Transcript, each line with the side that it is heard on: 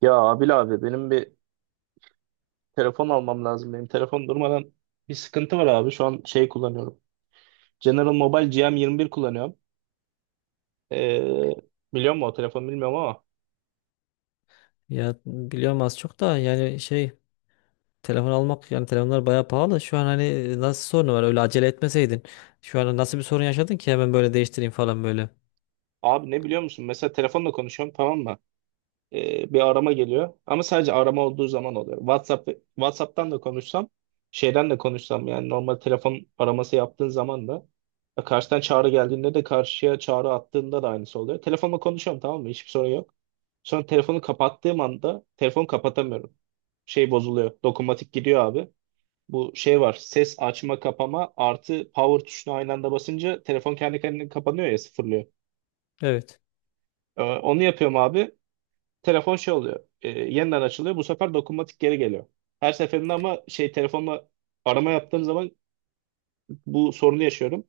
right: Ya, Abil abi, benim bir telefon almam lazım. Benim telefon durmadan bir sıkıntı var abi. Şu an şey kullanıyorum. General Mobile GM21 kullanıyorum. Ee, Biliyor musun? O telefonu bilmiyorum ama.
left: Ya biliyorum az çok da yani şey telefon almak. Yani telefonlar bayağı pahalı. Şu an hani, nasıl sorunu var öyle acele etmeseydin. Şu an nasıl bir sorun yaşadın ki hemen böyle değiştireyim falan böyle.
right: Abi, ne biliyor musun? Mesela telefonla konuşuyorum, tamam mı? Bir arama geliyor. Ama sadece arama olduğu zaman oluyor. WhatsApp'tan da konuşsam, şeyden de konuşsam, yani normal telefon araması yaptığın zaman da karşıdan çağrı geldiğinde de karşıya çağrı attığında da aynısı oluyor. Telefonla konuşuyorum, tamam mı? Hiçbir sorun yok. Sonra telefonu kapattığım anda telefonu kapatamıyorum. Şey bozuluyor. Dokunmatik gidiyor abi. Bu şey var. Ses açma kapama artı power tuşuna aynı anda basınca telefon kendi kendine kapanıyor ya sıfırlıyor.
left: Evet.
right: Onu yapıyorum abi. Telefon şey oluyor. Yeniden açılıyor. Bu sefer dokunmatik geri geliyor. Her seferinde ama şey telefonla arama yaptığım zaman bu sorunu yaşıyorum.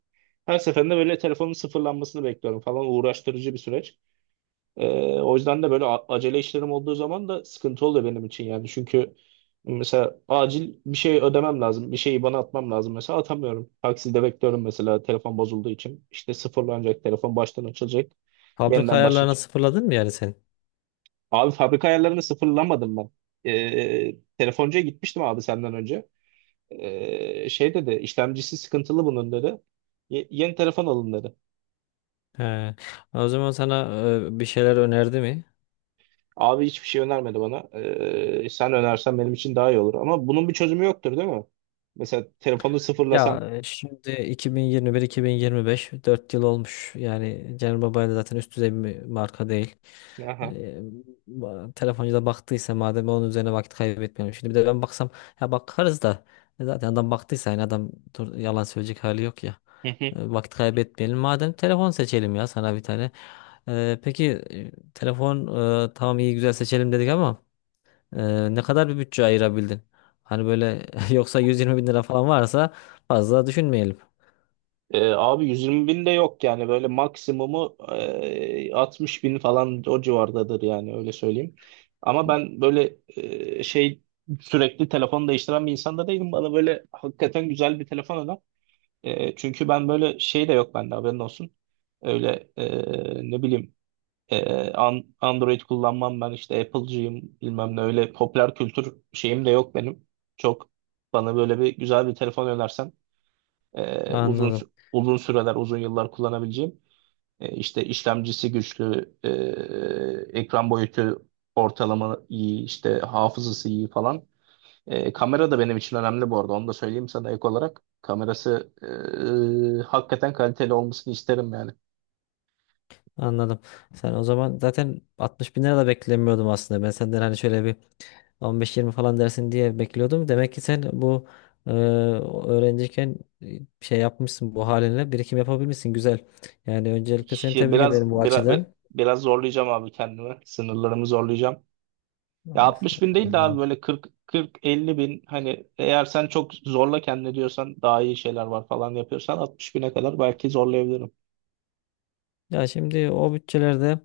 right: Her seferinde böyle telefonun sıfırlanmasını bekliyorum falan, uğraştırıcı bir süreç. E, O yüzden de böyle acele işlerim olduğu zaman da sıkıntı oluyor benim için yani. Çünkü mesela acil bir şey ödemem lazım. Bir şeyi bana atmam lazım mesela, atamıyorum. Takside bekliyorum mesela, telefon bozulduğu için. İşte sıfırlanacak telefon, baştan açılacak.
left: Fabrika
right: Yeniden
left: ayarlarına
right: başlatacak.
left: sıfırladın mı yani sen?
right: Abi, fabrika ayarlarını sıfırlamadım ben. Telefoncuya gitmiştim abi, senden önce. Şey dedi, işlemcisi sıkıntılı bunun dedi. " Yeni telefon alın dedi.
left: He. O zaman sana bir şeyler önerdi mi?
right: Abi, hiçbir şey önermedi bana. Sen önersen benim için daha iyi olur. Ama bunun bir çözümü yoktur değil mi? Mesela telefonu
left: Ya
right: sıfırlasam.
left: şimdi 2021-2025 4 yıl olmuş. Yani Cenel Baba'yla zaten üst düzey bir marka değil.
right: Aha.
left: Ee, Telefoncu da baktıysa madem, onun üzerine vakit kaybetmiyorum. Şimdi bir de ben baksam, ya bakarız da zaten adam baktıysa, yani adam yalan söyleyecek hali yok ya. Vakit kaybetmeyelim. Madem telefon seçelim ya sana bir tane. Peki, telefon, tamam iyi güzel seçelim dedik ama ne kadar bir bütçe ayırabildin? Hani böyle yoksa 120 bin lira falan varsa fazla düşünmeyelim.
right: Abi, 120 bin de yok yani, böyle maksimumu 60 bin falan, o civardadır yani, öyle söyleyeyim. Ama ben böyle şey sürekli telefon değiştiren bir insan da değilim. Bana böyle hakikaten güzel bir telefon öner. Çünkü ben böyle şey de yok bende, haberin olsun. Öyle ne bileyim, Android kullanmam ben, işte Apple'cıyım bilmem ne, öyle popüler kültür şeyim de yok benim. Çok bana böyle bir güzel bir telefon önersen uzun
left: Anladım.
right: uzun süreler, uzun yıllar kullanabileceğim. İşte işlemcisi güçlü, ekran boyutu ortalama iyi, işte hafızası iyi falan. Kamera da benim için önemli bu arada. Onu da söyleyeyim sana ek olarak. Kamerası hakikaten kaliteli olmasını isterim yani.
left: Anladım. Sen o zaman zaten 60 bin lira da beklemiyordum aslında. Ben senden hani şöyle bir 15-20 falan dersin diye bekliyordum. Demek ki sen bu, e, öğrenciyken şey yapmışsın, bu halinle birikim yapabilmişsin. Güzel. Yani öncelikle seni
right: Ya,
left: tebrik
right: Biraz,
left: ederim bu
right: biraz
left: açıdan.
right: biraz zorlayacağım abi kendimi. Sınırlarımı zorlayacağım. Ya,
left: Of,
right: 60 bin değil de abi,
left: anladım.
right: böyle 40 40-50 bin, hani eğer sen çok zorla kendini diyorsan, daha iyi şeyler var falan yapıyorsan 60 bine kadar belki zorlayabilirim.
left: Ya şimdi o bütçelerde,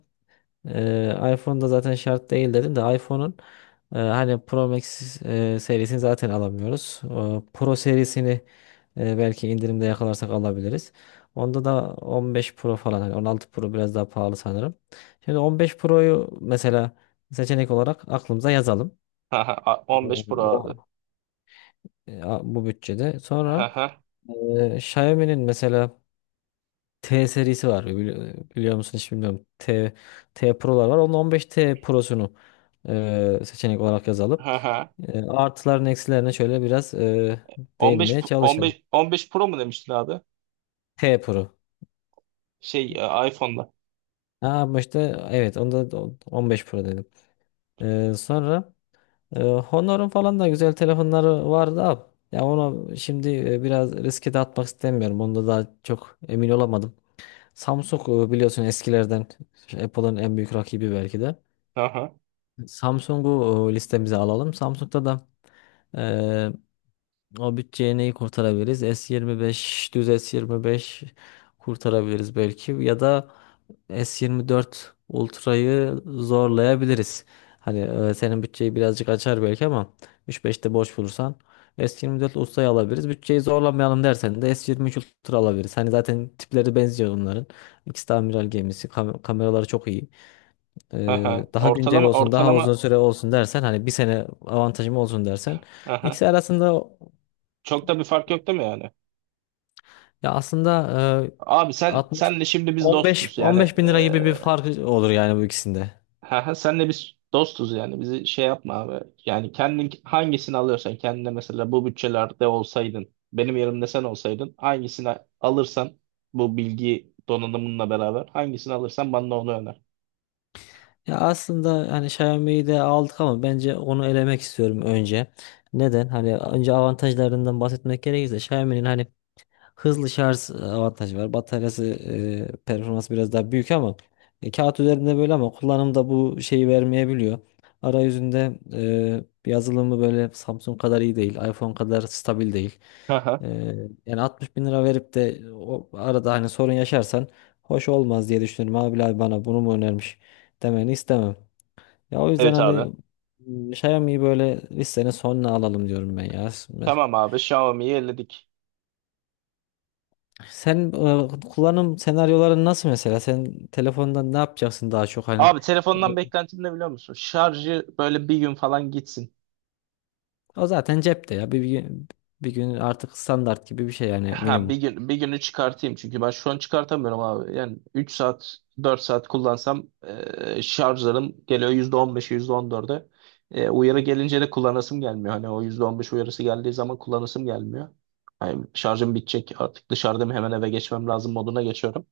left: iPhone'da zaten şart değil dedim, de iPhone'un hani Pro Max serisini zaten alamıyoruz. O Pro serisini belki indirimde yakalarsak alabiliriz. Onda da 15 Pro falan, hani 16 Pro biraz daha pahalı sanırım. Şimdi 15 Pro'yu mesela seçenek olarak aklımıza yazalım.
right: Haha,
left: Ee,
right: 15 Pro abi.
left: O Bu bütçede. Sonra
right: Haha,
left: Xiaomi'nin mesela T serisi var. Biliyor musun, hiç bilmiyorum. T, T Pro'lar var. Onun 15T Pro'sunu seçenek olarak yazalım.
right: haha.
left: Artılarını eksilerine şöyle biraz
right: 15
left: değinmeye
right: P-
left: çalışalım.
right: 15 15 Pro mu demiştin abi?
left: T Pro.
right: Şey, iPhone'da.
left: Ha, ama işte evet onda da 15 Pro dedim. Sonra Honor'un falan da güzel telefonları vardı abi. Ya onu şimdi biraz riske de atmak istemiyorum. Onda daha çok emin olamadım. Samsung, biliyorsun, eskilerden Apple'ın en büyük rakibi belki de.
right: Haha,
left: Samsung'u listemize alalım. Samsung'da da e, o bütçeye neyi kurtarabiliriz? S25, düz S25 kurtarabiliriz belki, ya da S24 Ultra'yı zorlayabiliriz. Hani senin bütçeyi birazcık açar belki, ama 3-5'te boş bulursan S24 Ultra'yı alabiliriz. Bütçeyi zorlamayalım dersen de S23 Ultra alabiliriz. Hani zaten tipleri benziyor onların. İkisi de amiral gemisi. Kameraları çok iyi.
right: haha.
left: Daha güncel
right: Ortalama
left: olsun, daha
right: ortalama,
left: uzun süre olsun dersen, hani bir sene avantajım olsun dersen,
right: haha.
left: ikisi arasında,
right: Çok da bir fark yok değil mi yani?
left: ya aslında
right: Abi, sen
left: 60
right: senle şimdi biz
left: 15
right: dostuz yani,
left: 15 bin lira gibi bir fark olur yani bu ikisinde.
right: ha, ha, senle biz dostuz yani, bizi şey yapma abi. Yani kendin hangisini alıyorsan kendine, mesela bu bütçelerde olsaydın, benim yerimde sen olsaydın hangisini alırsan, bu bilgi donanımınla beraber hangisini alırsan bana onu öner.
left: Ya aslında hani Xiaomi'yi de aldık, ama bence onu elemek istiyorum önce. Neden? Hani önce avantajlarından bahsetmek gerekirse, Xiaomi'nin hani hızlı şarj avantajı var. Bataryası, performansı biraz daha büyük, ama kağıt üzerinde böyle, ama kullanımda bu şeyi vermeyebiliyor. Arayüzünde, yazılımı böyle Samsung kadar iyi değil. iPhone kadar stabil değil.
right: Ha, ha.
left: E, Yani 60 bin lira verip de o arada hani sorun yaşarsan hoş olmaz diye düşünüyorum. Abi abi bana bunu mu önermiş demeni istemem. Ya o yüzden
right: Evet abi.
left: hani Xiaomi'yi böyle listenin sonuna alalım diyorum ben ya.
right: Tamam abi, Xiaomi'yi elledik.
left: Sen, kullanım senaryoların nasıl mesela? Sen telefondan ne yapacaksın daha çok hani?
right: Abi,
left: O
right: telefondan beklentim ne biliyor musun? Şarjı böyle bir gün falan gitsin.
left: o zaten cepte ya. Bir, bir gün, bir gün artık standart gibi bir şey yani,
right: Ha, bir
left: minimum.
right: gün, bir günü çıkartayım, çünkü ben şu an çıkartamıyorum abi. Yani 3 saat, 4 saat kullansam şarjlarım geliyor yüzde on beşe, yüzde on %14'e. Uyarı gelince de kullanasım gelmiyor. Hani o %15 uyarısı geldiği zaman kullanasım gelmiyor. Yani şarjım bitecek artık, dışarıdayım, hemen eve geçmem lazım moduna geçiyorum.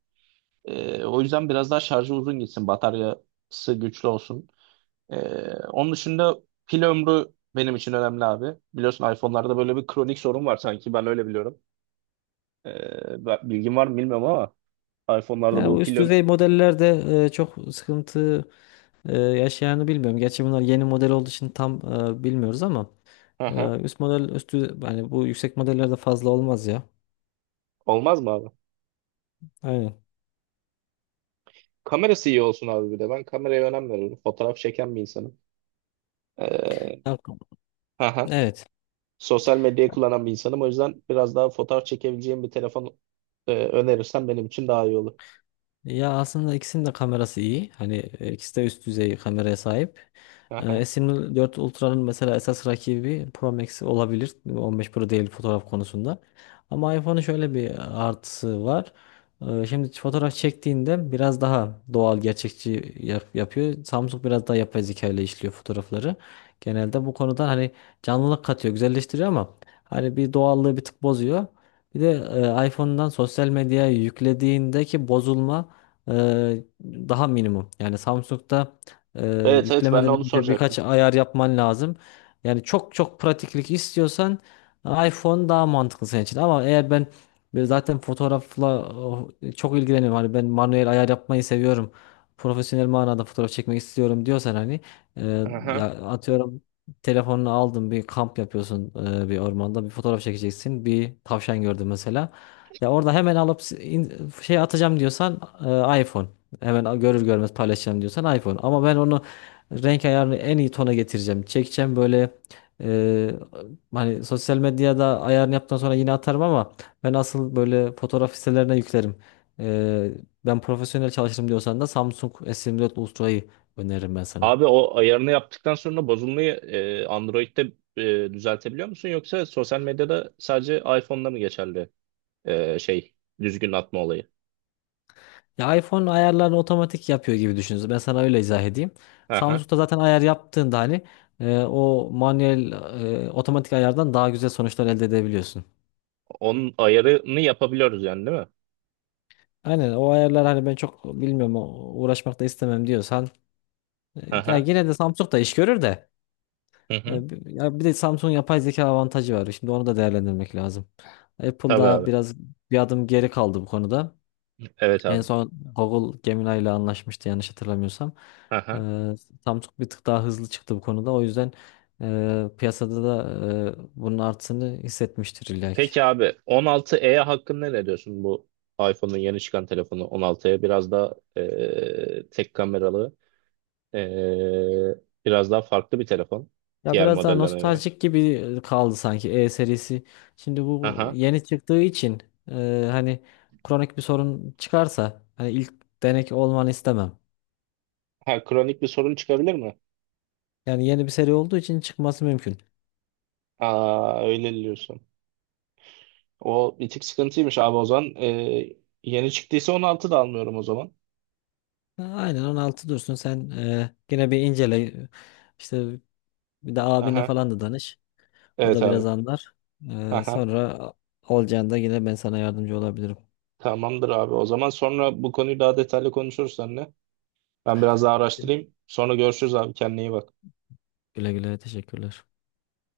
right: O yüzden biraz daha şarjı uzun gitsin, bataryası güçlü olsun. E, Onun dışında pil ömrü benim için önemli abi. Biliyorsun iPhone'larda böyle bir kronik sorun var sanki, ben öyle biliyorum. Bilgin var mı bilmiyorum ama iPhone'larda
left: Yani bu
right: bu pil
left: üst
right: öm-
left: düzey modellerde çok sıkıntı yaşayanı bilmiyorum. Gerçi bunlar yeni model olduğu için tam bilmiyoruz, ama
right: Aha.
left: üst model üstü, yani bu yüksek modellerde fazla olmaz ya.
right: Olmaz mı abi?
left: Aynen.
right: Kamerası iyi olsun abi bir de. Ben kameraya önem veriyorum. Fotoğraf çeken bir insanım. Ee,
left: Ya.
right: aha.
left: Evet.
right: Sosyal medyayı kullanan bir insanım. O yüzden biraz daha fotoğraf çekebileceğim bir telefon önerirsen benim için daha iyi olur.
left: Ya aslında ikisinin de kamerası iyi. Hani ikisi de üst düzey kameraya sahip.
right: Aha.
left: S24 Ultra'nın mesela esas rakibi Pro Max olabilir. 15 Pro değil fotoğraf konusunda. Ama iPhone'un şöyle bir artısı var. Şimdi fotoğraf çektiğinde biraz daha doğal, gerçekçi yapıyor. Samsung biraz daha yapay zeka ile işliyor fotoğrafları. Genelde bu konuda hani canlılık katıyor, güzelleştiriyor, ama hani bir doğallığı bir tık bozuyor. Bir de iPhone'dan sosyal medyaya yüklediğindeki bozulma daha minimum. Yani Samsung'da e,
right: Evet, evet, ben de
left: yüklemeden
right: onu
left: önce birkaç
right: soracaktım.
left: ayar yapman lazım. Yani çok çok pratiklik istiyorsan iPhone daha mantıklı senin için. Ama eğer ben böyle zaten fotoğrafla oh, çok ilgileniyorum. Hani ben manuel ayar yapmayı seviyorum. Profesyonel manada fotoğraf çekmek istiyorum diyorsan, hani e,
right: Aha.
left: ya atıyorum, telefonunu aldın, bir kamp yapıyorsun, bir ormanda bir fotoğraf çekeceksin. Bir tavşan gördün mesela. Ya orada hemen alıp şey atacağım diyorsan, iPhone. Hemen görür görmez paylaşacağım diyorsan iPhone. Ama ben onu renk ayarını en iyi tona getireceğim, çekeceğim böyle, e, hani sosyal medyada ayarını yaptıktan sonra yine atarım, ama ben asıl böyle fotoğraf sitelerine yüklerim. E, Ben profesyonel çalışırım diyorsan da Samsung S24 Ultra'yı öneririm ben sana.
right: Abi, o ayarını yaptıktan sonra bozulmayı Android'de düzeltebiliyor musun? Yoksa sosyal medyada sadece iPhone'da mı geçerli şey, düzgün atma olayı?
left: Ya iPhone ayarlarını otomatik yapıyor gibi düşünün. Ben sana öyle izah edeyim. Samsung'da zaten ayar yaptığında hani o manuel otomatik ayardan daha güzel sonuçlar elde edebiliyorsun.
right: Onun ayarını yapabiliyoruz yani, değil mi?
left: Aynen, o ayarlar. Hani ben çok bilmiyorum, uğraşmak da istemem diyorsan, e,
right: Hı
left: ya
right: hı.
left: yine de Samsung da iş görür de
right: Hı hı.
left: ya bir de Samsung yapay zeka avantajı var. Şimdi onu da değerlendirmek lazım.
right: Tabii
left: Apple'da
right: abi.
left: biraz bir adım geri kaldı bu konuda.
right: Evet
left: En
right: abi.
left: son Google Gemini ile anlaşmıştı yanlış hatırlamıyorsam.
right: Hı
left: Eee
right: hı.
left: Samsung bir tık daha hızlı çıktı bu konuda. O yüzden piyasada da bunun artısını hissetmiştir illa ki.
right: Peki abi, 16e hakkında ne diyorsun? Bu iPhone'un yeni çıkan telefonu 16e, biraz daha tek kameralı, e, biraz daha farklı bir telefon
left: Ya
right: diğer
left: biraz daha
right: modellerine göre.
left: nostaljik gibi kaldı sanki E serisi. Şimdi
right: Hı
left: bu
right: hı.
left: yeni çıktığı için hani, kronik bir sorun çıkarsa hani ilk denek olmanı istemem.
right: Ha, kronik bir sorun çıkabilir mi?
left: Yani yeni bir seri olduğu için çıkması mümkün.
right: Aa, öyle diyorsun. O bir tık sıkıntıymış abi o zaman. Yeni çıktıysa 16 da almıyorum o zaman.
left: Ha, aynen, 16 dursun. Sen yine bir incele işte, bir de abine
right: Aha.
left: falan da danış. O
right: Evet
left: da
right: abi.
left: biraz anlar.
right: Aha.
left: Sonra olacağında yine ben sana yardımcı olabilirim.
right: Tamamdır abi. O zaman sonra bu konuyu daha detaylı konuşuruz seninle. Ben biraz daha araştırayım. Sonra görüşürüz abi. Kendine iyi bak.
left: Güle güle, teşekkürler.